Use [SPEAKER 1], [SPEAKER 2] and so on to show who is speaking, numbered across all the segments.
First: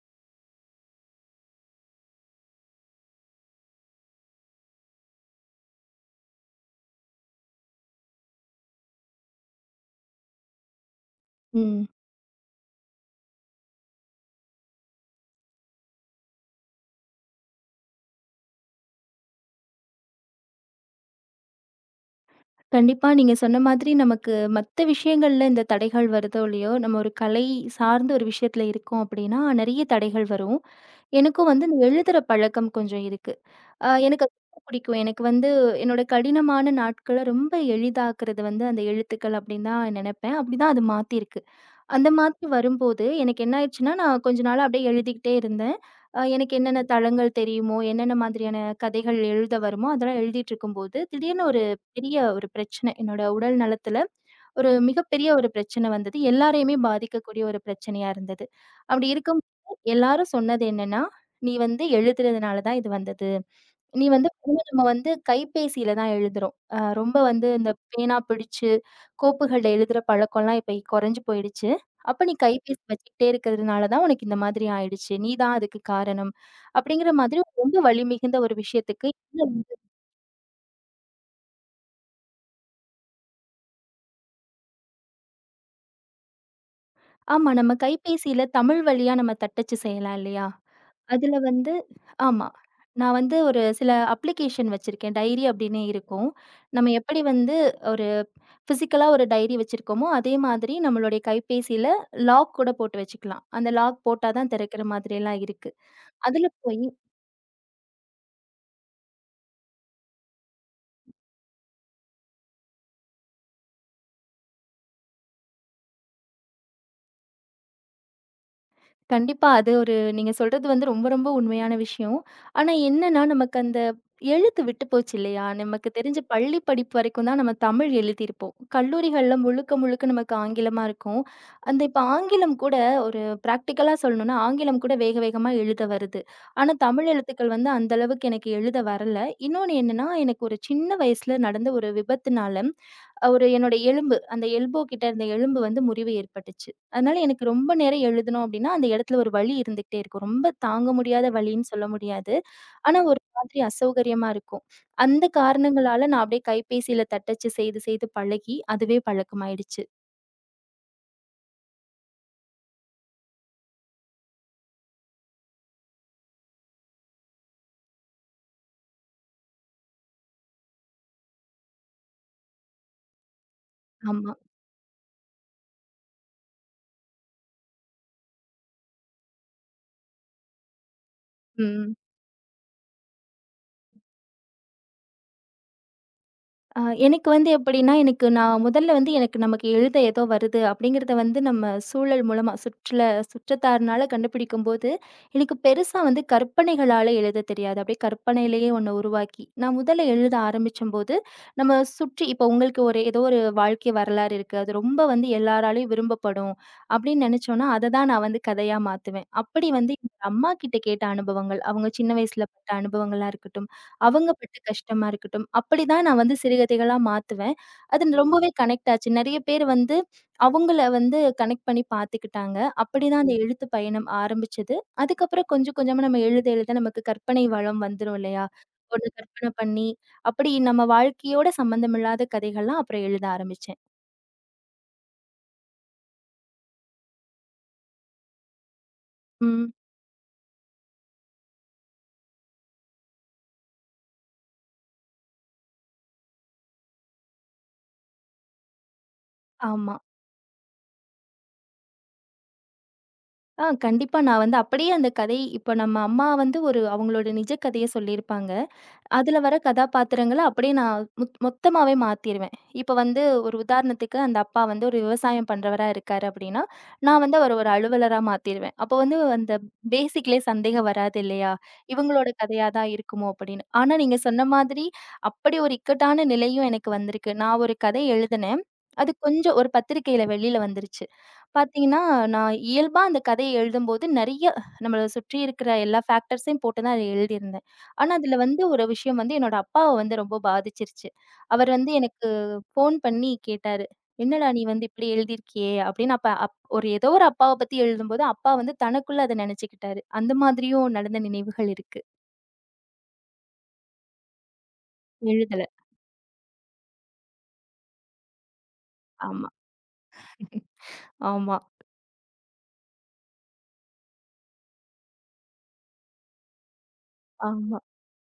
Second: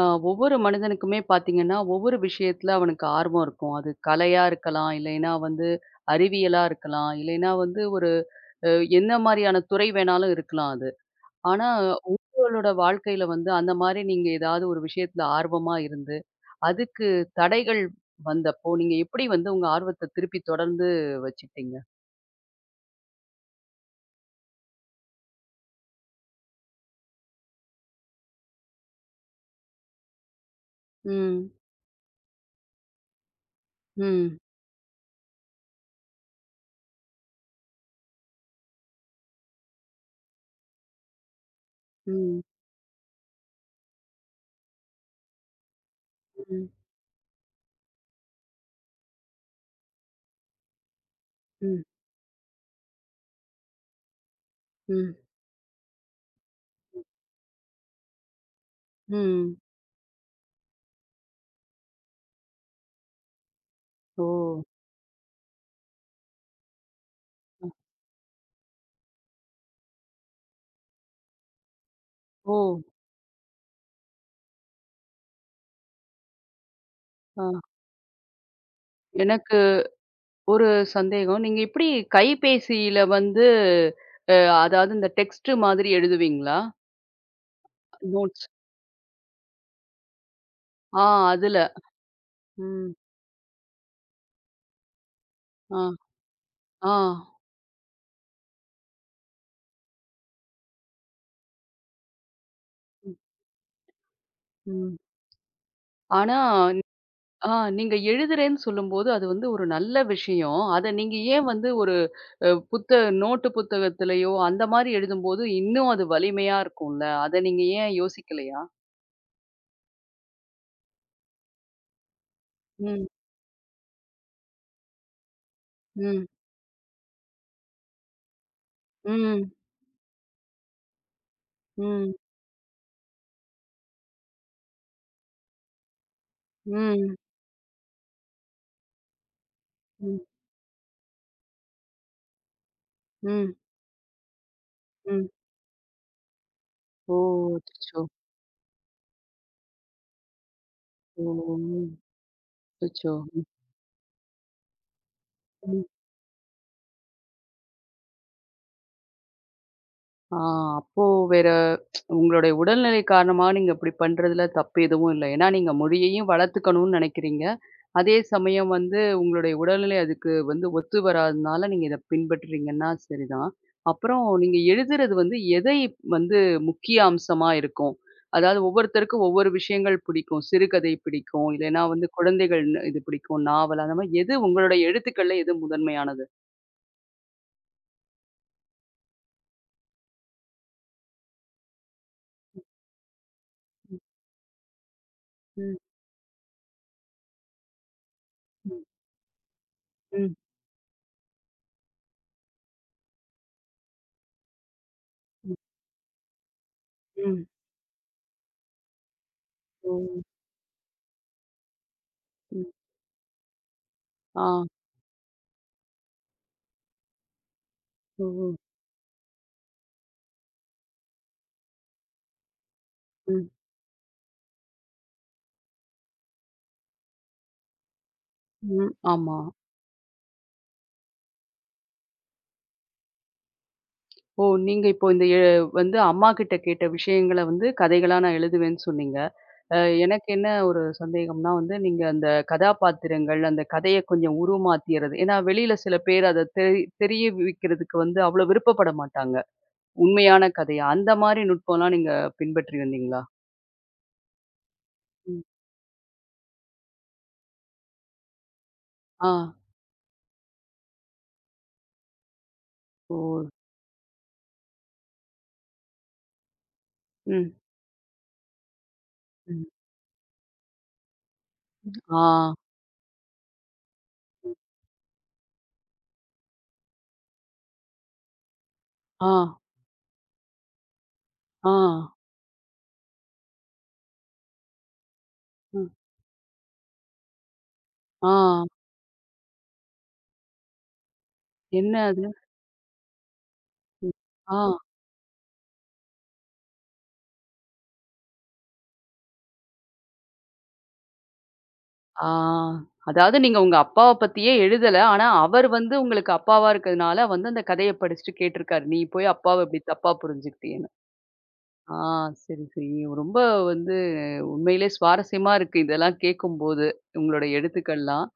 [SPEAKER 1] ஆ, ஒவ்வொரு மனிதனுக்குமே பார்த்தீங்கன்னா, ஒவ்வொரு விஷயத்துல அவனுக்கு ஆர்வம் இருக்கும். அது கலையா இருக்கலாம், இல்லைன்னா வந்து அறிவியலா இருக்கலாம், இல்லைன்னா வந்து ஒரு அ என்ன மாரியான துறை வேணாலும் இருக்கலாம் அது. ஆனா
[SPEAKER 2] ம்.
[SPEAKER 1] உங்களோட வாழ்க்கையில வந்து அந்த மாரி நீங்க ஏதாவது ஒரு விஷயத்துல ஆர்வமா இருந்து, அதுக்கு தடைகள் வந்தப்போ, நீங்க எப்படி வந்து உங்க ஆர்வத்த திருப்பி தொடர்ந்து வச்சுக்கிட்டீங்க?
[SPEAKER 2] கண்டிப்பா நீங்க சொன்ன மாதிரி நமக்கு மத்த விஷயங்கள்ல இந்த தடைகள் வருதோ இல்லையோ, நம்ம ஒரு கலை சார்ந்த ஒரு விஷயத்துல இருக்கோம் அப்படின்னா, நெறைய தடைகள் வரும். எனக்கும்
[SPEAKER 1] ம்.
[SPEAKER 2] வந்து இந்த எழுதுற பழக்கம் கொஞ்சம் இருக்கு. எனக்கு அது
[SPEAKER 1] ம்.
[SPEAKER 2] ரொம்ப பிடிக்கும். எனக்கு வந்து என்னோட கடினமான நாட்கள ரொம்ப எளிதாக்குறது வந்து அந்த எழுத்துக்கள் அப்படின்னு தான் நெனைப்பேன். அப்படிதான் அது மாத்திருக்கு. அந்த
[SPEAKER 1] ம்.
[SPEAKER 2] மாதிரி வரும்போது, எனக்கு என்ன ஆயிடுச்சுன்னா, நான் கொஞ்ச நாளா அப்படியே எழுதிக்கிட்டே இருந்தேன். எனக்கு
[SPEAKER 1] ம்.
[SPEAKER 2] என்னென்ன தளங்கள் தெரியுமோ, என்னென்ன மாதிரியான கதைகள் எழுத வருமோ, அதெல்லாம் எழுதிட்டுருக்கும்போது, திடீர்னு ஒரு
[SPEAKER 1] ம்.
[SPEAKER 2] பெரிய ஒரு பிரச்சனை, என்னோட உடல் நலத்தில ஒரு
[SPEAKER 1] ம்.
[SPEAKER 2] மிகப்பெரிய ஒரு பிரச்சனை வந்தது. எல்லாரையுமே பாதிக்கக்கூடிய ஒரு பிரச்சனையா இருந்தது. அப்படி
[SPEAKER 1] ம்.
[SPEAKER 2] இருக்கும்போது எல்லாரும் சொன்னது என்னன்னா, "நீ வந்து எழுதுறதுனால தான் இது வந்தது." நீ
[SPEAKER 1] ஓ!
[SPEAKER 2] வந்து முதல்ல நம்ம வந்து கைபேசியில தான் எழுதுறோம். ரொம்ப வந்து இந்த பேனா பிடிச்சு, கோப்புகள்ல எழுதுற பழக்கம்லாம் இப்ப குறைஞ்சு போயிடுச்சு. அப்ப நீ
[SPEAKER 1] ஓ!
[SPEAKER 2] கைபேசி வச்சுக்கிட்டே இருக்கிறதுனால தான் உனக்கு இந்த மாதிரி ஆயிடுச்சு. நீ தான் அதுக்கு காரணம். அப்படிங்கிற மாதிரி
[SPEAKER 1] ஆ.
[SPEAKER 2] ரொம்ப வலி மிகுந்த ஒரு விஷயத்துக்கு இந்த
[SPEAKER 1] எனக்கு
[SPEAKER 2] வந்து-
[SPEAKER 1] ஒரு சந்தேகம். நீங்க எப்படி கைபேசியில வந்து அ அதாவது இந்த டெக்ஸ்ட் மாதிரி எழுதுவீங்களா?
[SPEAKER 2] ஆமா. நம்ம கைபேசியில
[SPEAKER 1] நோட்ஸ்.
[SPEAKER 2] தமிழ் வழியா நம்ம தட்டச்சு செய்யலாம் இல்லையா?
[SPEAKER 1] ஆ
[SPEAKER 2] அதுல
[SPEAKER 1] அதுல.
[SPEAKER 2] வந்து ஆமா.
[SPEAKER 1] ம்.
[SPEAKER 2] நான் வந்து ஒரு சில அப்ளிகேஷன் வச்சிருக்கேன். டைரி
[SPEAKER 1] ஆ,
[SPEAKER 2] அப்படின்னு இருக்கும்.
[SPEAKER 1] ஆ.
[SPEAKER 2] நம்ம எப்படி வந்து ஒரு பிசிக்கலா ஒரு டைரி வச்சிருக்கோமோ, அதே மாதிரி நம்மளுடைய கைபேசியில லாக் கூட போட்டு
[SPEAKER 1] ம்,
[SPEAKER 2] வச்சுக்கலாம். அந்த லாக் போட்டா தான் திறக்கிற
[SPEAKER 1] ம்.
[SPEAKER 2] மாதிரியெல்லாம் இருக்கு.
[SPEAKER 1] ஆனா
[SPEAKER 2] அதுல போய்
[SPEAKER 1] ஆ நீங்க எழுதுறேன்னு சொல்லும்போது, அது வந்து ஒரு நல்ல விஷயம். அத நீங்க ஏன் வந்து ஒரு அ புத்த நோட்டு புத்தகத்திலயோ, அந்த மாரி எழுதும்போது இன்னும் அது வலிமையா இருக்கும்ல. அத நீங்க ஏன் யோசிக்கலையா?
[SPEAKER 2] கண்டிப்பா. அது ஒரு நீங்க சொல்றது வந்து ரொம்ப, ரொம்ப உண்மையான விஷயம். ஆனா
[SPEAKER 1] ம்,
[SPEAKER 2] என்னன்னா, நமக்கு அந்த எழுத்து விட்டு போச்சு இல்லையா? நமக்கு தெரிஞ்சு
[SPEAKER 1] ம்,
[SPEAKER 2] பள்ளி படிப்பு வரைக்கும் தான் நம்ம தமிழ் எழுதியிருப்போம். கல்லூரிகள்ல
[SPEAKER 1] ம்,
[SPEAKER 2] முழுக்க, முழுக்க நமக்கு ஆங்கிலமா இருக்கும். அந்த இப்ப
[SPEAKER 1] ம்,
[SPEAKER 2] ஆங்கிலம் கூட ஒரு பிராக்டிகலா சொல்லணும்னா, ஆங்கிலம் கூட வேக வேகமா எழுத வருது. ஆனா தமிழ்
[SPEAKER 1] ம்,
[SPEAKER 2] எழுத்துக்கள் வந்து அந்த அளவுக்கு எனக்கு எழுத வரல. இன்னொன்னு என்னன்னா,
[SPEAKER 1] ம்,
[SPEAKER 2] எனக்கு ஒரு சின்ன வயசுல நடந்த ஒரு விபத்துனால, ஒரு
[SPEAKER 1] ம்,
[SPEAKER 2] என்னோட எலும்பு அந்த எல்போ கிட்ட இருந்த
[SPEAKER 1] ம்.
[SPEAKER 2] எலும்பு வந்து முறிவு ஏற்பட்டுச்சு.
[SPEAKER 1] ஓ!
[SPEAKER 2] அதனால எனக்கு ரொம்ப
[SPEAKER 1] அச்சச்சோ!
[SPEAKER 2] நேரம் எழுதணும் அப்படின்னா, அந்த இடத்துல ஒரு வலி இருந்துகிட்டே இருக்கும். ரொம்ப தாங்க
[SPEAKER 1] ஓ!
[SPEAKER 2] முடியாத வலின்னு சொல்ல முடியாது. ஆனா,
[SPEAKER 1] அச்சச்சோ!
[SPEAKER 2] ஒரு மாதிரி அசௌகரியமா இருக்கும். அந்த
[SPEAKER 1] ம்ஹ்ம்.
[SPEAKER 2] காரணங்களால நான் அப்படியே கைபேசியில தட்டச்சு செய்து செய்து பழகி, அதுவே பழக்கமாயிடுச்சு.
[SPEAKER 1] ஆ அப்போ வேற உங்களுடைய உடல்நிலை காரணமா நீங்க இப்படி பண்றதுல தப்பு எதுவும் இல்ல. ஏன்னா நீங்க மொழியையும் வளர்த்துக்கணும்னு நினைக்கிறீங்க. அதே சமயம் வந்து உங்களுடைய உடல்நிலை அதுக்கு வந்து ஒத்து வராதனால நீங்க இத பின்பற்றுறீங்கன்னா சரிதான். அப்புறம்
[SPEAKER 2] ஆமா.
[SPEAKER 1] நீங்க எழுதுறது வந்து எதை வந்து முக்கிய அம்சமா இருக்கும்? அதாவது ஒவ்வொருத்தருக்கும் ஒவ்வொரு விஷயங்கள் பிடிக்கும். சிறுகதை பிடிக்கும். இல்லைன்னா
[SPEAKER 2] ம்.
[SPEAKER 1] வந்து குழந்தைகள் இது பிடிக்கும். நாவல் அந்த மாரி எது உங்களுடைய எழுத்துக்கள்ல எது முதன்மையானது?
[SPEAKER 2] ஆ எனக்கு வந்து எப்படின்னா, எனக்கு நான் முதல்ல வந்து எனக்கு நமக்கு எழுத ஏதோ வருது அப்படிங்கிறத வந்து நம்ம சூழல் மூலமா சுற்றுல
[SPEAKER 1] ம்.
[SPEAKER 2] சுற்றத்தார்னால கண்டுபிடிக்கும்போது, எனக்கு
[SPEAKER 1] ம்.
[SPEAKER 2] பெருசா வந்து கற்பனைகளால எழுத தெரியாது. அப்படியே கற்பனையிலேயே
[SPEAKER 1] ம்.
[SPEAKER 2] ஒண்ண உருவாக்கி, நான் முதல்ல
[SPEAKER 1] ம்.
[SPEAKER 2] எழுத ஆரம்பிச்சம்போது, நம்ம சுற்றி இப்போ உங்களுக்கு ஒரு ஏதோ ஒரு வாழ்க்கை வரலாறு இருக்கு. அது ரொம்ப வந்து
[SPEAKER 1] ம்.
[SPEAKER 2] எல்லாராலயும் விரும்பப்படும் அப்படின்னு
[SPEAKER 1] ம்.
[SPEAKER 2] நெனச்சோம்னா, அத தான் நான் வந்து கதையா மாத்துவேன். அப்படி
[SPEAKER 1] ஓ!
[SPEAKER 2] வந்து எங்க அம்மாகிட்ட கேட்ட அனுபவங்கள், அவங்க சின்ன வயசுல
[SPEAKER 1] ம்.
[SPEAKER 2] பட்ட அனுபவங்களா இருக்கட்டும், அவங்க
[SPEAKER 1] ஆ.
[SPEAKER 2] பட்ட கஷ்டமா இருக்கட்டும். அப்படிதான் நான் வந்து சிறுகதைகளா மாத்துவேன். அது ரொம்பவே
[SPEAKER 1] ஓ!
[SPEAKER 2] கனெக்ட் ஆச்சு. நெறைய பேர் வந்து அவங்கள வந்து கனெக்ட் பண்ணி பாத்துக்கிட்டாங்க. அப்படிதான் அந்த
[SPEAKER 1] ம்.
[SPEAKER 2] எழுத்து பயணம் ஆரம்பிச்சது. அதுக்கப்புறம் கொஞ்சம் கொஞ்சமா நம்ம எழுத எழுத நமக்கு கற்பனை வளம் வந்துரும் இல்லையா?
[SPEAKER 1] ம்.
[SPEAKER 2] ஒண்ணு
[SPEAKER 1] ஆமா.
[SPEAKER 2] கற்பனை பண்ணி, அப்படி நம்ம வாழ்க்கையோட சம்மந்தமில்லாத கதைகள்லாம் அப்புறம் எழுத ஆரம்பிச்சேன்.
[SPEAKER 1] ஓ! நீங்க இப்போ இந்த வந்து அம்மாகிட்ட கேட்ட விஷயங்கள வந்து கதைகளா நான் எழுதுவேன்னு சொன்னீங்க.
[SPEAKER 2] ம்.
[SPEAKER 1] அ எனக்கு என்ன ஒரு சந்தேகம்னா வந்து, நீங்க அந்த கதாபாத்திரங்கள், அந்த கதைய கொஞ்சம் உருமாத்திறது. ஏன்னா வெளியில சில பேர் அத தெரிவிக்கிறதுக்கு வந்து அவ்வளோ விருப்பப்பட மாட்டாங்க.
[SPEAKER 2] ஆமா.
[SPEAKER 1] உண்மையான கதையா. அந்த மாரி நுட்பம்லாம் நீங்க பின்பற்றி வந்தீங்களா?
[SPEAKER 2] கண்டிப்பா நான் வந்து அப்படியே அந்த கதை
[SPEAKER 1] ம்.
[SPEAKER 2] இப்ப நம்ம அம்மா வந்து ஒரு அவங்களோட நிஜ கதைய சொல்லியிருப்பாங்க.
[SPEAKER 1] ஆ.
[SPEAKER 2] அதுல வர கதாபாத்திரங்கள அப்படியே நான் மொத்தமாவே மாத்திருவேன். இப்ப
[SPEAKER 1] ஓ!
[SPEAKER 2] வந்து ஒரு உதாரணத்துக்கு அந்த அப்பா வந்து ஒரு விவசாயம் பண்றவரா இருக்காரு அப்படின்னா, நான் வந்து அவர
[SPEAKER 1] ம்.
[SPEAKER 2] ஒரு அலுவலரா மாத்திருவேன். அப்போ வந்து அந்த
[SPEAKER 1] ம்.
[SPEAKER 2] பேசிக்லயே சந்தேகம் வராது இல்லையா?
[SPEAKER 1] ஆ.
[SPEAKER 2] இவங்களோட கதையா தான் இருக்குமோ அப்படின்னு. ஆனா நீங்க சொன்ன மாதிரி அப்படி ஒரு இக்கட்டான நிலையும் எனக்கு வந்திருக்கு. நான் ஒரு கதை எழுதினேன். அது
[SPEAKER 1] ஆ.
[SPEAKER 2] கொஞ்சம் ஒரு பத்திரிக்கையில வெளியில வந்துருச்சு.
[SPEAKER 1] ஆ.
[SPEAKER 2] பாத்தீங்கன்னா, நான் இயல்பா அந்த கதைய எழுதும்போது நெறைய நம்மள சுற்றி இருக்கிற
[SPEAKER 1] ம்.
[SPEAKER 2] எல்லா ஃபேக்டர்ஸையும் போட்டு தான் அத எழுதியிருந்தேன். ஆனா,
[SPEAKER 1] ஆ.
[SPEAKER 2] அதுல வந்து ஒரு விஷயம் வந்து என்னோட அப்பாவ வந்து ரொம்ப பாதிச்சிருச்சு. அவர் வந்து
[SPEAKER 1] என்ன அது?
[SPEAKER 2] எனக்கு ஃபோன் பண்ணி கேட்டாரு.
[SPEAKER 1] ம்.
[SPEAKER 2] "என்னடா
[SPEAKER 1] ஆ.
[SPEAKER 2] நீ வந்து இப்படி எழுதியிருக்கியே?" அப்படின்னு அப்ப அப் ஒரு ஏதோ ஒரு அப்பாவ பத்தி எழுதும்போது, அப்பா வந்து தனக்குள்ள அத நெனச்சுக்கிட்டாரு. அந்த மாதிரியும் நடந்த நினைவுகள் இருக்கு.
[SPEAKER 1] ஆ. அதாவது நீங்க உங்க அப்பாவ பத்தியே எழுதல. ஆனா,
[SPEAKER 2] எழுதல.
[SPEAKER 1] அவர் வந்து உங்களுக்கு அப்பாவா இருக்கிறதுனால வந்து அந்த கதைய படிச்சுட்டு கேட்டிருக்காரு. நீ போய்
[SPEAKER 2] ஆமா.
[SPEAKER 1] அப்பாவ இப்படி தப்பா புரிஞ்சுக்கிட்டியேன்னு.
[SPEAKER 2] ஆமா,
[SPEAKER 1] ஆ சரி, சரி. ரொம்ப வந்து உண்மையிலே சுவாரஸ்யமா இருக்கு. இதெல்லாம் கேட்கும்போது, உங்களோட
[SPEAKER 2] ஆமா.
[SPEAKER 1] எடுத்துக்கள்லாம்.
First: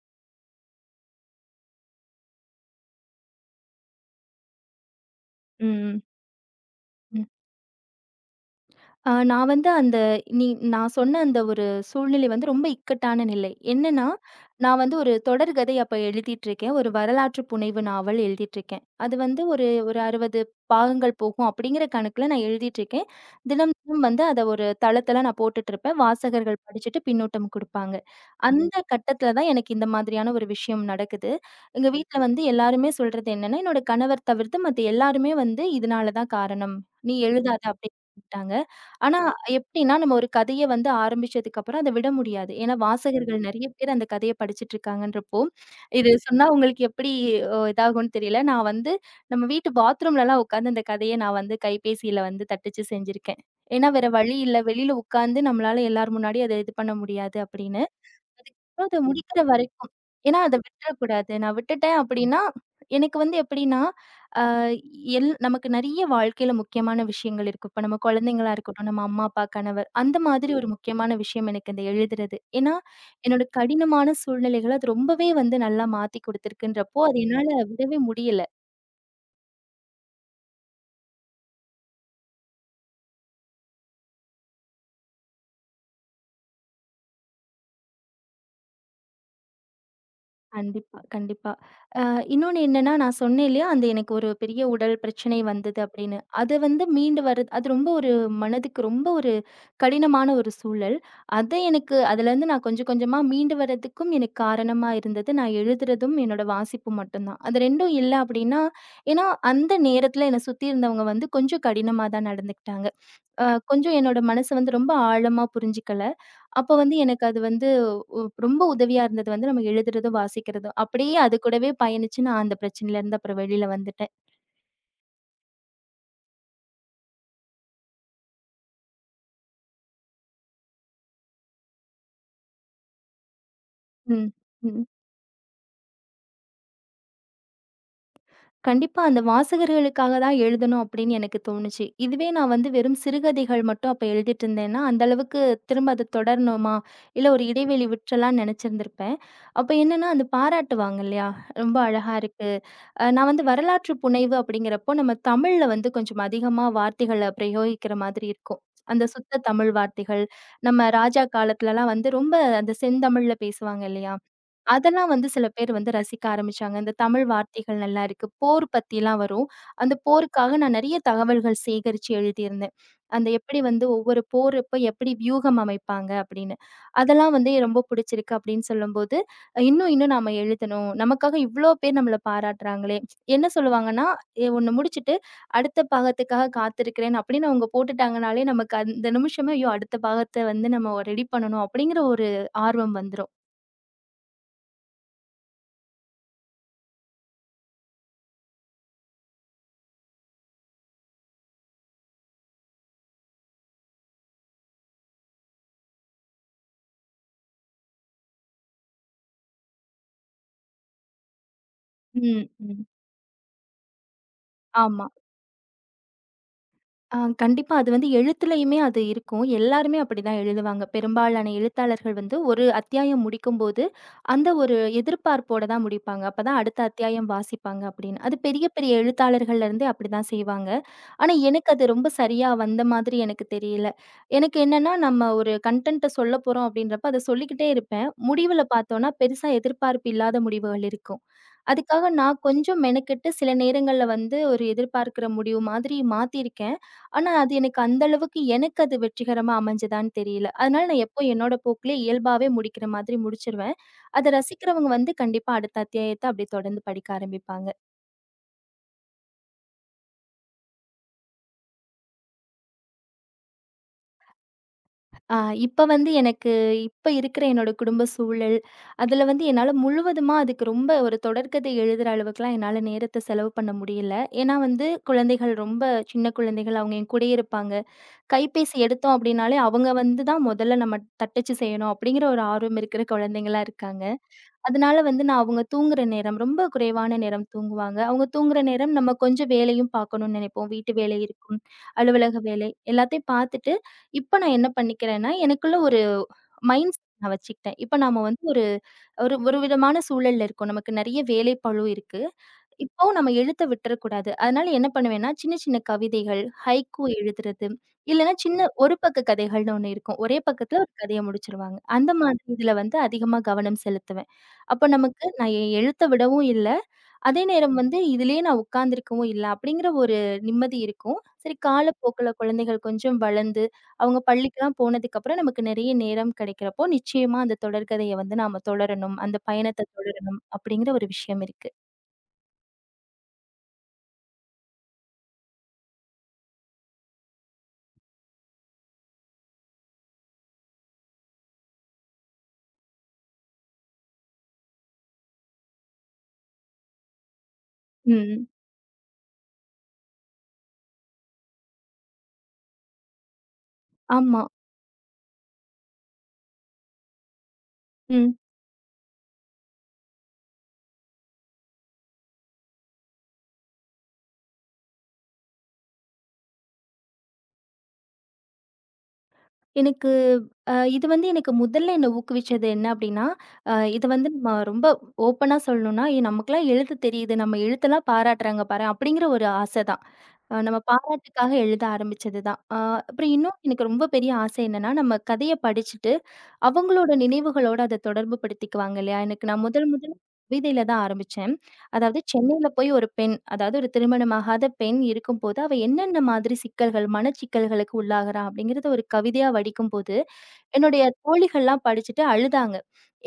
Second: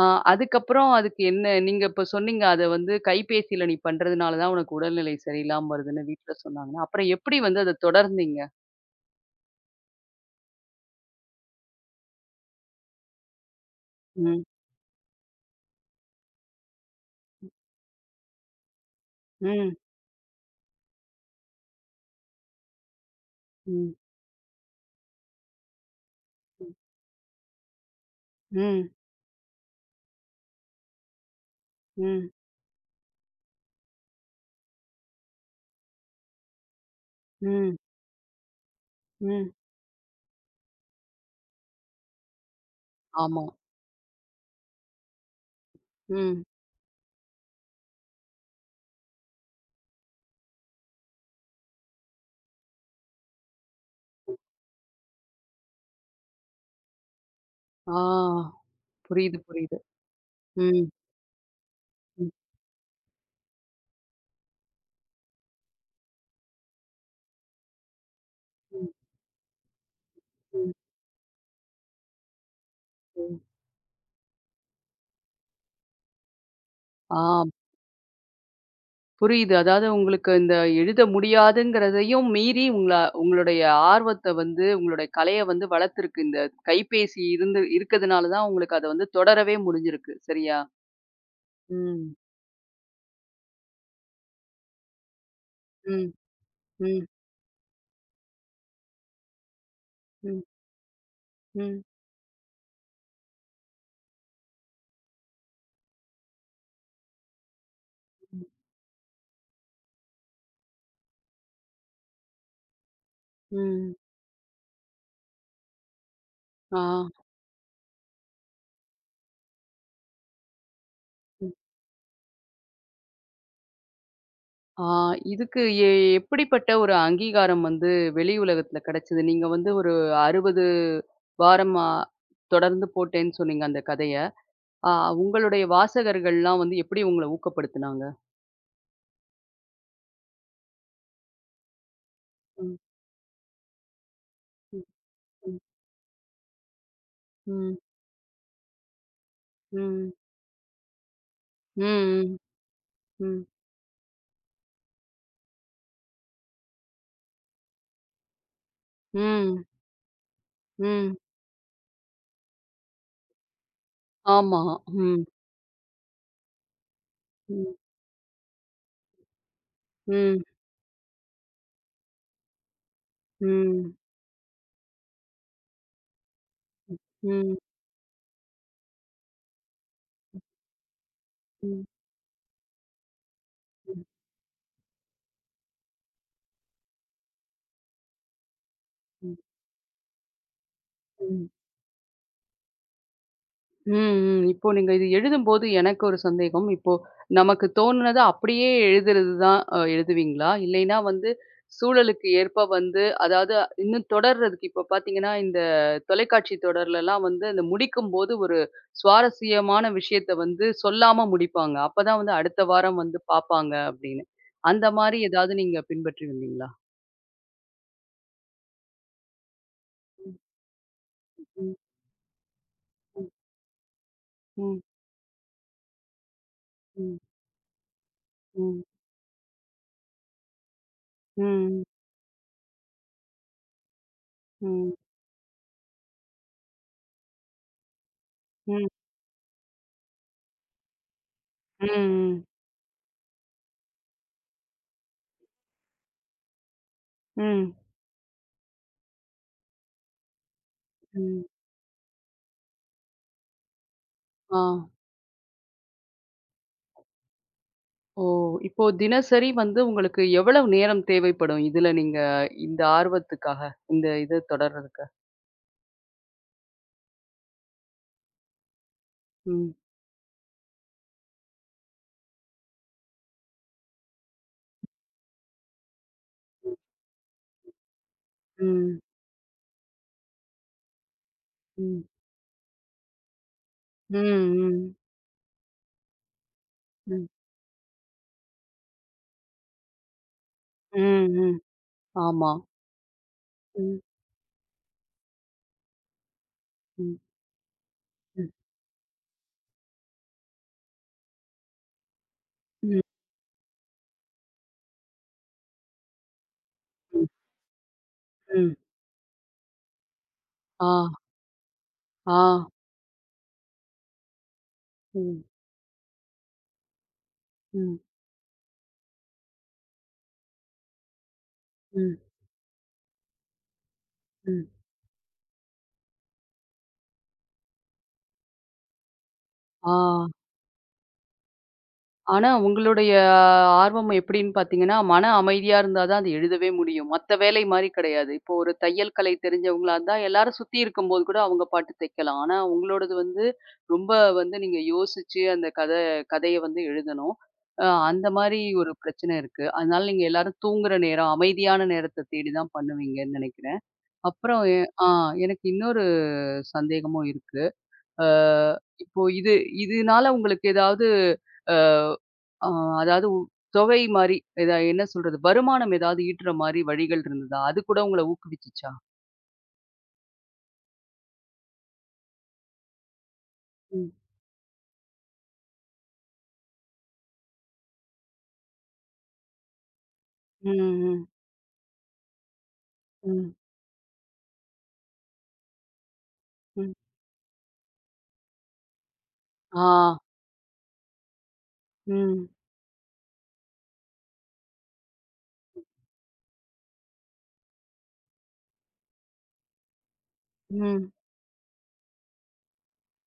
[SPEAKER 1] ஆ அதுக்கப்புறம் அதுக்கு என்ன நீங்க இப்ப சொன்னீங்க, அத வந்து கைபேசியில நீ பண்றதுனால தான் உனக்கு உடல்நிலை சரியில்லாம
[SPEAKER 2] ம்.
[SPEAKER 1] வருதுன்னு வீட்ல சொன்னாங்கன்னா, அப்புறம் எப்படி வந்து அத தொடர்ந்தீங்க?
[SPEAKER 2] நான் வந்து அந்த நீ நான் சொன்ன அந்த ஒரு சூழ்நிலை வந்து ரொம்ப இக்கட்டான நிலை. என்னன்னா,
[SPEAKER 1] ம்.
[SPEAKER 2] நான் வந்து ஒரு தொடர் கதை அப்ப எழுதிட்டுருக்கேன். ஒரு வரலாற்று புனைவு நாவல் எழுதிட்டுருக்கேன். அது வந்து ஒரு
[SPEAKER 1] ம்.
[SPEAKER 2] ஒரு 60 பாகங்கள் போகும் அப்படிங்கிற கணக்குல நான் எழுதிட்டுருக்கேன். தினம்
[SPEAKER 1] ம்.
[SPEAKER 2] தினம் வந்து அத ஒரு தளத்தல நான் போட்டுட்டுருப்பேன். வாசகர்கள்
[SPEAKER 1] ம்.
[SPEAKER 2] படிச்சுட்டு பின்னூட்டம் குடுப்பாங்க. அந்த
[SPEAKER 1] ம்.
[SPEAKER 2] கட்டத்துல தான் எனக்கு இந்த மாதிரியான ஒரு விஷயம் நடக்குது. எங்க வீட்ல
[SPEAKER 1] ம்.
[SPEAKER 2] வந்து எல்லாருமே சொல்றது என்னன்னா, என்னோட கணவர் தவிர்த்து மத்த எல்லாருமே வந்து, "இதனால தான் காரணம். நீ எழுதாத"
[SPEAKER 1] ம்.
[SPEAKER 2] அப்படின்னு சொல்லிட்டாங்க. ஆனா,
[SPEAKER 1] ம்.
[SPEAKER 2] எப்டின்னா நம்ம ஒரு கதைய வந்து ஆரம்பிச்சதுக்கு அப்புறம் அத விட முடியாது. ஏன்னா, வாசகர்கள்
[SPEAKER 1] ஆமா.
[SPEAKER 2] ம். நெறைய பேர் அந்த கதைய படிச்சுட்டு இருக்காங்கன்றப்போ, இது
[SPEAKER 1] ம்.
[SPEAKER 2] சொன்னா உங்களுக்கு எப்படி இதாகும்னு தெரியல. நான் வந்து நம்ம வீட்டு பாத்ரூம்லலாம் உட்காந்து அந்த கதைய நான் வந்து கைபேசியில வந்து தட்டிச்சு செஞ்சிருக்கேன். ஏன்னா, வேற வழி இல்ல. வெளியில உட்காந்து நம்மளால எல்லார் முன்னாடியும் அத இது பண்ண முடியாது அப்படின்னு.
[SPEAKER 1] ஆ.
[SPEAKER 2] அதுக்கப்புறம் அத
[SPEAKER 1] புரியுது,
[SPEAKER 2] முடிக்கிற
[SPEAKER 1] புரியுது.
[SPEAKER 2] வரைக்கும். ஏன்னா, அத
[SPEAKER 1] ம்.
[SPEAKER 2] விட்டுறக்கூடாது. நான் விட்டுட்டேன்
[SPEAKER 1] ம்,
[SPEAKER 2] அப்படின்னா எனக்கு வந்து எப்படின்னா நமக்கு நெறைய வாழ்க்கையில முக்கியமான விஷயங்கள் இருக்கு. இப்ப நம்ம குழந்தைங்களா இருக்கட்டும்,
[SPEAKER 1] ம்,
[SPEAKER 2] நம்ம அம்மா, அப்பா, கணவர் அந்த மாதிரி ஒரு
[SPEAKER 1] ம்,
[SPEAKER 2] முக்கியமான விஷயம் எனக்கு இந்த எழுதுறது. ஏன்னா,
[SPEAKER 1] ம்.
[SPEAKER 2] என்னோட கடினமான சூழ்நிலைகள அது ரொம்பவே வந்து நல்லா மாத்தி குடுத்துருக்குன்றப்போ,
[SPEAKER 1] ஆ
[SPEAKER 2] அது என்னால விடவே முடியல.
[SPEAKER 1] புரியுது. அதாவது உங்களுக்கு இந்த எழுத முடியாதுங்கிறதையும் மீறி உங்களுடைய ஆர்வத்த வந்து, உங்களுடைய கலைய வந்து வளர்த்துருக்கு. இந்த கைபேசி இருந்து இருக்கதுனால தான் உங்களுக்கு அத வந்து தொடரவே முடிஞ்சிருக்கு. சரியா?
[SPEAKER 2] கண்டிப்பா, கண்டிப்பா.
[SPEAKER 1] ம்.
[SPEAKER 2] இன்னொன்னு என்னன்னா, நான் சொன்னேன் இல்லையா, அந்த எனக்கு ஒரு பெரிய உடல் பிரச்சனை வந்தது
[SPEAKER 1] ம்.
[SPEAKER 2] அப்படின்னு. அது வந்து
[SPEAKER 1] ம்.
[SPEAKER 2] மீண்டு வர்றது அது ரொம்ப ஒரு மனதுக்கு ரொம்ப ஒரு கடினமான
[SPEAKER 1] ம்.
[SPEAKER 2] ஒரு சூழல். அத
[SPEAKER 1] ம்.
[SPEAKER 2] எனக்கு அதுலேருந்து நான் கொஞ்சம் கொஞ்சமா மீண்டு வர்றதுக்கும் எனக்கு காரணமா இருந்தது, நான் எழுதுறதும், என்னோட வாசிப்பும் மட்டும்தான். அது 2ம் இல்ல
[SPEAKER 1] ம்.
[SPEAKER 2] அப்படின்னா, ஏன்னா அந்த நேரத்தில என்ன சுத்தி இருந்தவங்க வந்து கொஞ்சம் கடினமா தான் நடந்துக்கிட்டாங்க. அ
[SPEAKER 1] ம்.
[SPEAKER 2] கொஞ்சம் என்னோட மனசு வந்து ரொம்ப ஆழமா புரிஞ்சுக்கல. அப்ப
[SPEAKER 1] ஆ.
[SPEAKER 2] வந்து எனக்கு அது வந்து ஒ ரொம்ப உதவியா இருந்தது வந்து நம்ம எழுதுறதும், வாசிக்கிறதும். அப்படியே அது கூடவே பயணிச்சு நான் அந்த பிரச்சனையிலருந்து அப்புறம் வெளியில வந்துட்டேன்.
[SPEAKER 1] ஆ, இதுக்கு எ எப்படிப்பட்ட ஒரு அங்கீகாரம் வந்து வெளி உலகத்துல கிடைச்சது? நீங்க வந்து ஒரு 60 வாரமா தொடர்ந்து போட்டேன்னு சொன்னீங்க அந்த கதைய.
[SPEAKER 2] ம். ம்.
[SPEAKER 1] ஆ உங்களுடைய வாசகர்கள்லாம் வந்து எப்படி உங்கள ஊக்கப்படுத்துனாங்க?
[SPEAKER 2] கண்டிப்பா அந்த வாசகர்களுக்காக தான் எழுதணும் அப்படின்னு எனக்கு தோணுச்சு. இதுவே நான் வந்து
[SPEAKER 1] ம்,
[SPEAKER 2] வெறும் சிறுகதைகள் மட்டும் அப்ப எழுதிட்டு இருந்தேன்னா,
[SPEAKER 1] ம்,
[SPEAKER 2] அந்த அளவுக்கு
[SPEAKER 1] ம்,
[SPEAKER 2] திரும்ப அது தொடரணுமா? இல்ல ஒரு
[SPEAKER 1] ம்,
[SPEAKER 2] இடைவெளி விட்டுறலாம்னு நெனச்சிருந்திருப்பேன். அப்ப என்னன்னா,
[SPEAKER 1] ம்,
[SPEAKER 2] அந்த பாராட்டுவாங்க இல்லையா? "ரொம்ப அழகா
[SPEAKER 1] ம்,
[SPEAKER 2] இருக்கு. நான் வந்து
[SPEAKER 1] ம்,
[SPEAKER 2] வரலாற்று புனைவு அப்படிங்கிறப்போ, நம்ம தமிழ்ல வந்து கொஞ்சம் அதிகமா வார்த்தைகள பிரயோகிக்கிற மாதிரி இருக்கும். அந்த சுத்த
[SPEAKER 1] ம்,
[SPEAKER 2] தமிழ் வார்த்தைகள், நம்ம
[SPEAKER 1] ம்.
[SPEAKER 2] ராஜா காலத்துலலாம் வந்து ரொம்ப அந்த செந்தமிழ்ல பேசுவாங்க இல்லையா?
[SPEAKER 1] ஆமா.
[SPEAKER 2] அதெல்லாம்
[SPEAKER 1] ம்,
[SPEAKER 2] வந்து சில பேர் வந்து ரசிக்க ஆரம்பிச்சாங்க. இந்த தமிழ்
[SPEAKER 1] ம்,
[SPEAKER 2] வார்த்தைகள் நல்லா இருக்கு. போர் பத்திலாம் வரும். அந்த
[SPEAKER 1] ம்,
[SPEAKER 2] போருக்காக நான் நெறைய தகவல்கள் சேகரிச்சு எழுதியிருந்தேன். அந்த எப்படி வந்து
[SPEAKER 1] ம்,
[SPEAKER 2] ஒவ்வொரு போர் அப்ப எப்படி வியூகம் அமைப்பாங்க அப்படின்னு.
[SPEAKER 1] ம்,
[SPEAKER 2] அதெல்லாம் வந்து
[SPEAKER 1] ம்,
[SPEAKER 2] ரொம்ப புடிச்சிருக்கு அப்படின்னு சொல்லும்போது, இன்னும் இன்னும் நாம எழுதணும். நமக்காக இவ்ளோ
[SPEAKER 1] ம்,
[SPEAKER 2] பேர் நம்மள பாராட்டுறாங்களே. என்ன சொல்லுவாங்கன்னா, ஒண்ணு முடிச்சுட்டு அடுத்த பாகத்துக்காக காத்திருக்கிறேன் அப்படின்னு அவங்க போட்டுட்டாங்கனாலே, நமக்கு அந்த
[SPEAKER 1] ம்,
[SPEAKER 2] நிமிஷமே ஐயோ! அடுத்த பாகத்த வந்து நம்ம ரெடி
[SPEAKER 1] ம்.
[SPEAKER 2] பண்ணணும் அப்படிங்கிற ஒரு ஆர்வம் வந்துரும்.
[SPEAKER 1] ம், ம். இப்போ நீங்க இது எழுதும்போது எனக்கு ஒரு சந்தேகம். இப்போ நமக்கு தோணுனத அப்படியே எழுதுறது தான் எழுதுவீங்களா? இல்லைன்னா வந்து சூழலுக்கு ஏற்ப வந்து அதாவது இன்னும் தொடர்றதுக்கு இப்போ பார்த்தீங்கன்னா, இந்த தொலைக்காட்சி தொடர்லலாம் வந்து அந்த முடிக்கும்போது ஒரு சுவாரஸ்யமான விஷயத்த வந்து சொல்லாம முடிப்பாங்க. அப்பதான் வந்து
[SPEAKER 2] ம்.
[SPEAKER 1] அடுத்த
[SPEAKER 2] ம்.
[SPEAKER 1] வாரம் வந்து பார்ப்பாங்க அப்படின்னு. அந்த
[SPEAKER 2] ஆமா.
[SPEAKER 1] மாரி ஏதாவது நீங்க பின்பற்றி வந்தீங்களா?
[SPEAKER 2] கண்டிப்பா அது வந்து எழுத்துலயுமே அது இருக்கும். எல்லாருமே அப்படிதான் எழுதுவாங்க. பெரும்பாலான
[SPEAKER 1] ம்,
[SPEAKER 2] எழுத்தாளர்கள் வந்து ஒரு அத்தியாயம்
[SPEAKER 1] ம்,
[SPEAKER 2] முடிக்கும்போது, அந்த ஒரு
[SPEAKER 1] ம்,
[SPEAKER 2] எதிர்பார்ப்போட தான் முடிப்பாங்க. அப்பதான் அடுத்த
[SPEAKER 1] ம்,
[SPEAKER 2] அத்தியாயம் வாசிப்பாங்க அப்படின்னு. அது பெரிய
[SPEAKER 1] ம்,
[SPEAKER 2] பெரிய எழுத்தாளர்கள்ல இருந்தே அப்படிதான் செய்வாங்க. ஆனா எனக்கு
[SPEAKER 1] ம்,
[SPEAKER 2] அது ரொம்ப சரியா வந்த மாதிரி எனக்கு தெரியல. எனக்கு
[SPEAKER 1] ம், ம்,
[SPEAKER 2] என்னன்னா நம்ம ஒரு கன்டென்ட்ட சொல்லப்போறோம் அப்படின்றப்ப அத சொல்லிக்கிட்டே இருப்பேன். முடிவுல
[SPEAKER 1] ம், ம்,
[SPEAKER 2] பார்த்தோம்னா பெருசா எதிர்பார்ப்பு இல்லாத முடிவுகள் இருக்கும். அதுக்காக நான்
[SPEAKER 1] ம்,
[SPEAKER 2] கொஞ்சம் மெனக்கெட்டு சில நேரங்கள்ல வந்து ஒரு எதிர்பார்க்கிற முடிவு மாதிரி மாத்தியிருக்கேன். ஆனா,
[SPEAKER 1] ம்,
[SPEAKER 2] அது
[SPEAKER 1] ம்,
[SPEAKER 2] எனக்கு அந்த அளவுக்கு எனக்கு அது வெற்றிகரமா அமைஞ்சதான்னு தெரியல. அதனால நான் எப்போ
[SPEAKER 1] ம்,
[SPEAKER 2] என்னோட போக்குலயே இயல்பாவே முடிக்கிற மாதிரி முடிச்சுருவேன். அத
[SPEAKER 1] ஆ.
[SPEAKER 2] ரசிக்கிறவங்க வந்து கண்டிப்பா அடுத்த அத்தியாயத்த அப்படியே தொடர்ந்து படிக்க ஆரம்பிப்பாங்க.
[SPEAKER 1] ஓ! இப்போ தினசரி வந்து உங்களுக்கு எவ்வளவு நேரம் தேவைப்படும்? இதுல நீங்க இந்த ஆர்வத்துக்காக, இந்த இது தொடர்றதுக்கு?
[SPEAKER 2] ஆ இப்ப வந்து எனக்கு இப்ப இருக்கிற என்னோட குடும்ப சூழல், அதுல வந்து என்னால
[SPEAKER 1] ம்.
[SPEAKER 2] முழுவதுமா அதுக்கு ரொம்ப ஒரு தொடர்கதை எழுதுற அளவுக்குலாம் என்னால நேரத்த செலவு பண்ண முடியல. ஏன்னா வந்து குழந்தைகள் ரொம்ப சின்ன
[SPEAKER 1] ம்.
[SPEAKER 2] குழந்தைகள் அவங்க என் கூடயே இருப்பாங்க. கைபேசி
[SPEAKER 1] ம்.
[SPEAKER 2] எடுத்தோம் அப்படின்னாலே, அவங்க வந்து தான் முதல்ல நம்ம தட்டச்சு செய்யணும்
[SPEAKER 1] ம்.
[SPEAKER 2] அப்படிங்கிற ஒரு ஆர்வம் இருக்கிற குழந்தைங்களா இருக்காங்க.
[SPEAKER 1] ம்.
[SPEAKER 2] அதனால வந்து நான் அவங்க தூங்குற நேரம் ரொம்ப குறைவான
[SPEAKER 1] ம்.
[SPEAKER 2] நேரம் தூங்குவாங்க. அவங்க தூங்குற நேரம் நம்ம கொஞ்சம் வேலையும் பார்க்கணும்னு நினைப்போம். வீட்டு வேலை
[SPEAKER 1] ம். ம்.
[SPEAKER 2] இருக்கும், அலுவலக
[SPEAKER 1] ஆமா.
[SPEAKER 2] வேலை எல்லாத்தையும் பார்த்துட்டு,
[SPEAKER 1] ம்.
[SPEAKER 2] இப்ப நான் என்ன பண்ணிக்கிறேன்னா, எனக்குள்ள ஒரு மைண்ட் செட்
[SPEAKER 1] ம்.
[SPEAKER 2] நான் வச்சுக்கிட்டேன். இப்ப நாம வந்து
[SPEAKER 1] ம்.
[SPEAKER 2] ஒரு ஒரு ஒரு விதமான சூழல்ல இருக்கோம். நமக்கு நெறைய வேலைப்பளு இருக்கு.
[SPEAKER 1] ம்.
[SPEAKER 2] இப்போ நம்ம எழுத்த விட்டுறக்கூடாது. அதனால என்ன பண்ணுவேன்னா, சின்ன சின்ன கவிதைகள், ஹைக்கூ
[SPEAKER 1] ம்.
[SPEAKER 2] எழுதுறது, இல்லன்னா சின்ன
[SPEAKER 1] ம்.
[SPEAKER 2] ஒரு பக்க கதைகள்னு ஒண்ணு இருக்கும். ஒரே பக்கத்துல
[SPEAKER 1] ஆ.
[SPEAKER 2] ஒரு கதைய முடிச்சுருவாங்க. அந்த
[SPEAKER 1] ஆ.
[SPEAKER 2] மாதிரி இதுல வந்து அதிகமா கவனம் செலுத்துவேன். அப்ப நமக்கு
[SPEAKER 1] ம்.
[SPEAKER 2] நான் என் எழுத்த விடவும் இல்ல, அதே நேரம் வந்து
[SPEAKER 1] ம்.
[SPEAKER 2] இதுலயே நான் உட்கார்ந்திருக்கவும் இல்ல, அப்படிங்கிற ஒரு நிம்மதி இருக்கும். சரி
[SPEAKER 1] ம்.
[SPEAKER 2] காலப்போக்குல குழந்தைகள் கொஞ்சம் வளர்ந்து, அவங்க
[SPEAKER 1] ம்.
[SPEAKER 2] பள்ளிக்கெல்லாம் போனதுக்கப்புறம் நமக்கு நெறைய நேரம் கிடைக்கிறப்போ, நிச்சயமா அந்த தொடர்கதைய வந்து நாம தொடரணும். அந்த பயணத்த
[SPEAKER 1] ஆ.
[SPEAKER 2] தொடரணும் அப்படிங்கிற ஒரு விஷயம் இருக்கு.
[SPEAKER 1] ஆனா, உங்களுடைய ஆர்வம் எப்படின்னு பார்த்தீங்கன்னா, மன அமைதியா இருந்தா தான் அது எழுதவே முடியும். மத்த வேலை மாரி கிடையாது. இப்போ ஒரு தையல் கலை தெரிஞ்சவங்களா இருந்தா, எல்லாரும் சுத்தி இருக்கும்போது கூட அவங்க பாட்டு தைக்கலாம். ஆனா, உங்களோடது வந்து ரொம்ப வந்து நீங்க யோசிச்சு அந்த கதைய வந்து எழுதணும். அ அந்த
[SPEAKER 2] ம்.
[SPEAKER 1] மாரி ஒரு பிரச்சனை இருக்கு. அதனால நீங்க எல்லாரும் தூங்குற நேரம், அமைதியான நேரத்த தேடி தான் பண்ணுவீங்கன்னு நெனைக்கிறேன்.
[SPEAKER 2] ஆமா.
[SPEAKER 1] அப்புறம் எ ஆ எனக்கு இன்னொரு சந்தேகமும் இருக்கு. அ
[SPEAKER 2] ம்.
[SPEAKER 1] இப்போ இது இதனால உங்களுக்கு ஏதாவது அ ஆ அதாவது தொகை மாரி, எதா என்ன சொல்றது? வருமானம் ஏதாவது ஈட்டுற மாரி வழிகள் இருந்ததா? அது கூட உங்கள ஊக்குவிச்சுச்சா?
[SPEAKER 2] எனக்கு இது வந்து எனக்கு முதல்ல என்ன ஊக்குவிச்சது என்ன அப்டின்னா, இது
[SPEAKER 1] ம்.
[SPEAKER 2] வந்து நம்ம ரொம்ப ஓப்பனா சொல்லணும்னா, "ஏய் நமக்கெல்லாம் எழுத தெரியுது. நம்ம எழுத்தெல்லாம் பாராட்டுறாங்க பாரேன்" அப்படிங்கிற ஒரு ஆசை தான்.
[SPEAKER 1] ம்,
[SPEAKER 2] நம்ம
[SPEAKER 1] ம்,
[SPEAKER 2] பாராட்டுக்காக எழுத ஆரம்பிச்சது தான். அப்புறம்
[SPEAKER 1] ம்,
[SPEAKER 2] இன்னும் எனக்கு ரொம்ப பெரிய ஆசை என்னன்னா, நம்ம கதைய படிச்சுட்டு
[SPEAKER 1] ம்.
[SPEAKER 2] அவங்களோட நினைவுகளோட அத தொடர்பு படுத்திக்குவாங்க இல்லையா? எனக்கு நான்
[SPEAKER 1] ஆ.
[SPEAKER 2] முதல் முதல் கவிதையில தான் ஆரம்பிச்சேன். அதாவது
[SPEAKER 1] ம்.
[SPEAKER 2] சென்னையில போய் ஒரு பெண், அதாவது ஒரு திருமணமாகாத பெண் இருக்கும்போது, அவ என்னென்ன மாதிரி சிக்கல்கள், மனச்சிக்கல்களுக்கு உள்ளாகுறா அப்படிங்கிறத ஒரு கவிதையா வடிக்கும்போது, என்னுடைய
[SPEAKER 1] ம்,
[SPEAKER 2] தோழிகள்லாம் படிச்சுட்டு அழுதாங்க.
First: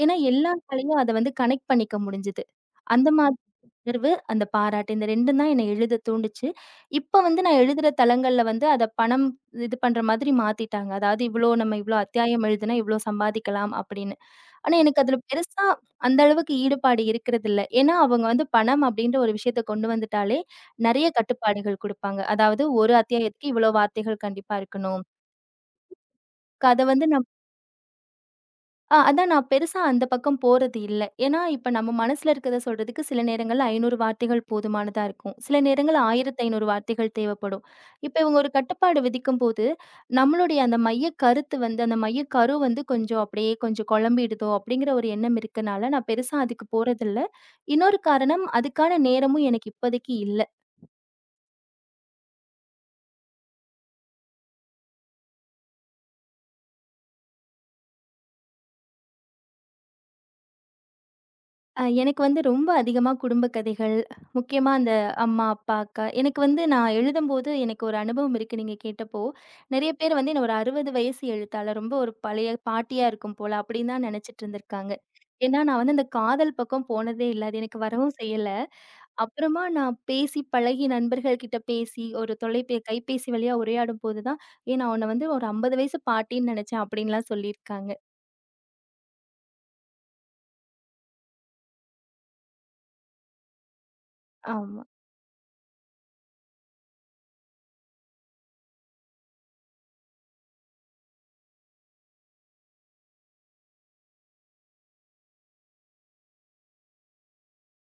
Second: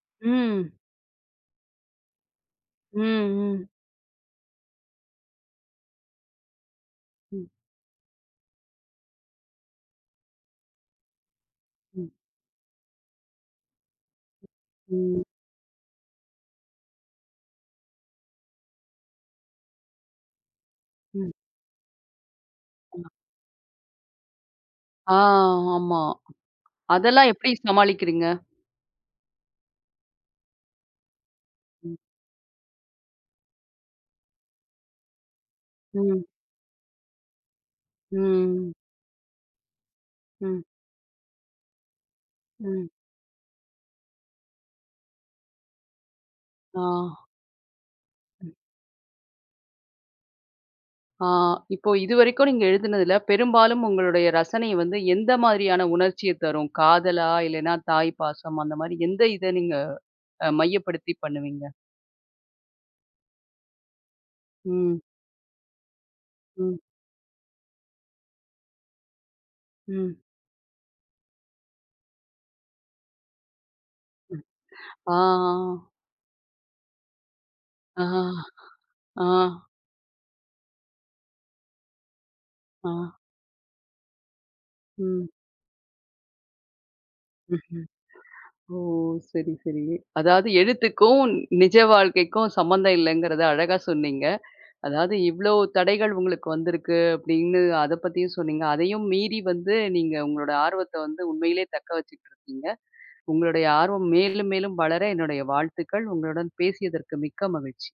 [SPEAKER 2] ஏன்னா,
[SPEAKER 1] ம்,
[SPEAKER 2] எல்லாராலயும் அத வந்து கனெக்ட் பண்ணிக்க முடிஞ்சது.
[SPEAKER 1] ம்,
[SPEAKER 2] அந்த மாதிரி
[SPEAKER 1] ம்,
[SPEAKER 2] உணர்வு, அந்த பாராட்டு. இந்த 2ம் தான் என்ன எழுத தூண்டுச்சு. இப்ப வந்து
[SPEAKER 1] ம்,
[SPEAKER 2] நான் எழுதுற தளங்கள்ல வந்து அத பணம் இது பண்ற மாதிரி மாத்திட்டாங்க. அதாவது இவ்ளோ நம்ம இவ்ளோ
[SPEAKER 1] ம்,
[SPEAKER 2] அத்தியாயம் எழுதுனா இவ்ளோ சம்பாதிக்கலாம் அப்படின்னு. ஆனா எனக்கு அதுல
[SPEAKER 1] ம்,
[SPEAKER 2] பெருசா அந்த அளவுக்கு ஈடுபாடு இருக்கிறதில்ல. ஏன்னா அவங்க வந்து பணம் அப்படின்ற ஒரு விஷயத்த கொண்டு வந்துட்டாலே நெறைய
[SPEAKER 1] ம்.
[SPEAKER 2] கட்டுப்பாடுகள் குடுப்பாங்க. அதாவது ஒரு அத்தியாயத்துக்கு இவ்வளோ வார்த்தைகள் கண்டிப்பா இருக்கணும்.
[SPEAKER 1] ஆ, ஆமா.
[SPEAKER 2] அத வந்து நம்ம
[SPEAKER 1] அதெல்லாம் எப்படி சமாளிக்கிறீங்க?
[SPEAKER 2] அதான் நான் பெருசா அந்த பக்கம் போறது இல்ல. ஏன்னா, இப்ப நம்ம
[SPEAKER 1] ம்.
[SPEAKER 2] மனசுல இருக்கிறத சொல்றதுக்கு சில நேரங்கள்ல 500 வார்த்தைகள் போதுமானதா இருக்கும். சில நேரங்கள்ல
[SPEAKER 1] ம்,
[SPEAKER 2] 1500 வார்த்தைகள் தேவைப்படும். இப்ப இவங்க ஒரு
[SPEAKER 1] ம்,
[SPEAKER 2] கட்டுப்பாடு விதிக்கும்போது, நம்மளுடைய
[SPEAKER 1] ம்,
[SPEAKER 2] அந்த மைய கருத்து வந்து அந்த மைய கரு வந்து
[SPEAKER 1] ம்.
[SPEAKER 2] கொஞ்சம் அப்படியே கொஞ்சம் குழம்பிடுதோ அப்படிங்கிற ஒரு எண்ணம் இருக்கனால நான் பெருசா அதுக்கு
[SPEAKER 1] ஆ.
[SPEAKER 2] போறதில்ல. இன்னொரு காரணம்
[SPEAKER 1] ம்.
[SPEAKER 2] அதுக்கான நேரமும் எனக்கு இப்போதைக்கு இல்ல.
[SPEAKER 1] ஆ இப்போ இதுவரைக்கும் நீங்க எழுதுனதுல, பெரும்பாலும் உங்களுடைய ரசனை வந்து எந்த மாதிரியான உணர்ச்சிய தரும்? காதலா? இல்லைன்னா தாய் பாசம் அந்த மாரி எந்த இத நீங்க மையப்படுத்தி பண்ணுவீங்க?
[SPEAKER 2] எனக்கு வந்து ரொம்ப அதிகமா குடும்ப கதைகள், முக்கியமா அந்த
[SPEAKER 1] ம்,
[SPEAKER 2] அம்மா, அப்பா, அக்கா எனக்கு வந்து
[SPEAKER 1] ம்,
[SPEAKER 2] நான் எழுதும்போது எனக்கு ஒரு அனுபவம் இருக்கு நீங்க கேட்டப்போ. நெறைய பேர்
[SPEAKER 1] ம்,
[SPEAKER 2] வந்து என்ன ஒரு 60 வயசு எழுத்தாளர், ரொம்ப ஒரு பழைய பாட்டியா இருக்கும் போல அப்படின்னு தான் நெனைச்சிட்டு
[SPEAKER 1] ம்.
[SPEAKER 2] இருந்திருக்காங்க.
[SPEAKER 1] ஆ,
[SPEAKER 2] ஏன்னா நான் வந்து அந்த காதல் பக்கம் போனதே இல்ல. அது எனக்கு
[SPEAKER 1] ஆ,
[SPEAKER 2] வரவும் செய்யல.
[SPEAKER 1] ஆ, ஆ,
[SPEAKER 2] அப்புறமா நான் பேசி பழகி நண்பர்கள் கிட்ட பேசி ஒரு
[SPEAKER 1] ஆ.
[SPEAKER 2] கைபேசி வழியா உரையாடும் போது தான், "ஏய் நான் உன்ன வந்து
[SPEAKER 1] ம்,
[SPEAKER 2] ஒரு 50 வயசு பாட்டின்னு நெனைச்சேன்" அப்படின்லாம்
[SPEAKER 1] ம்ஹ்ம்.
[SPEAKER 2] சொல்லியிருக்காங்க.
[SPEAKER 1] ஓ! சரி, சரி. அதாவது எழுத்துக்கும், நிஜ வாழ்க்கைக்கும் சம்மந்தம் இல்லங்கிறத அழகா சொன்னீங்க.
[SPEAKER 2] ஆமா.
[SPEAKER 1] அதாவது இவ்ளோ தடைகள் உங்களுக்கு வந்திருக்கு அப்படின்னு அத பத்தியும் சொன்னீங்க. அதையும் மீறி வந்து நீங்க உங்களோட ஆர்வத்த வந்து உண்மையிலே தக்க வச்சுக்கிட்டு இருக்கீங்க. உங்களுடைய ஆர்வம் மேலும் மேலும் வளர என்னுடைய வாழ்த்துக்கள். உங்களுடன் பேசியதற்கு மிக்க மகிழ்ச்சி.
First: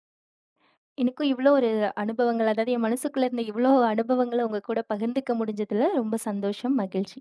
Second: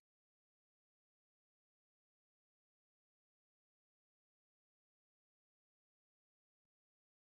[SPEAKER 2] எனக்கும் இவ்ளோ ஒரு அனுபவங்கள், அதாவது என் மனசுக்குள்ள இருந்த இவ்ளோ அனுபவங்கள உங்க கூட பகிர்ந்துக்க முடிஞ்சதுல ரொம்ப சந்தோஷம், மகிழ்ச்சி.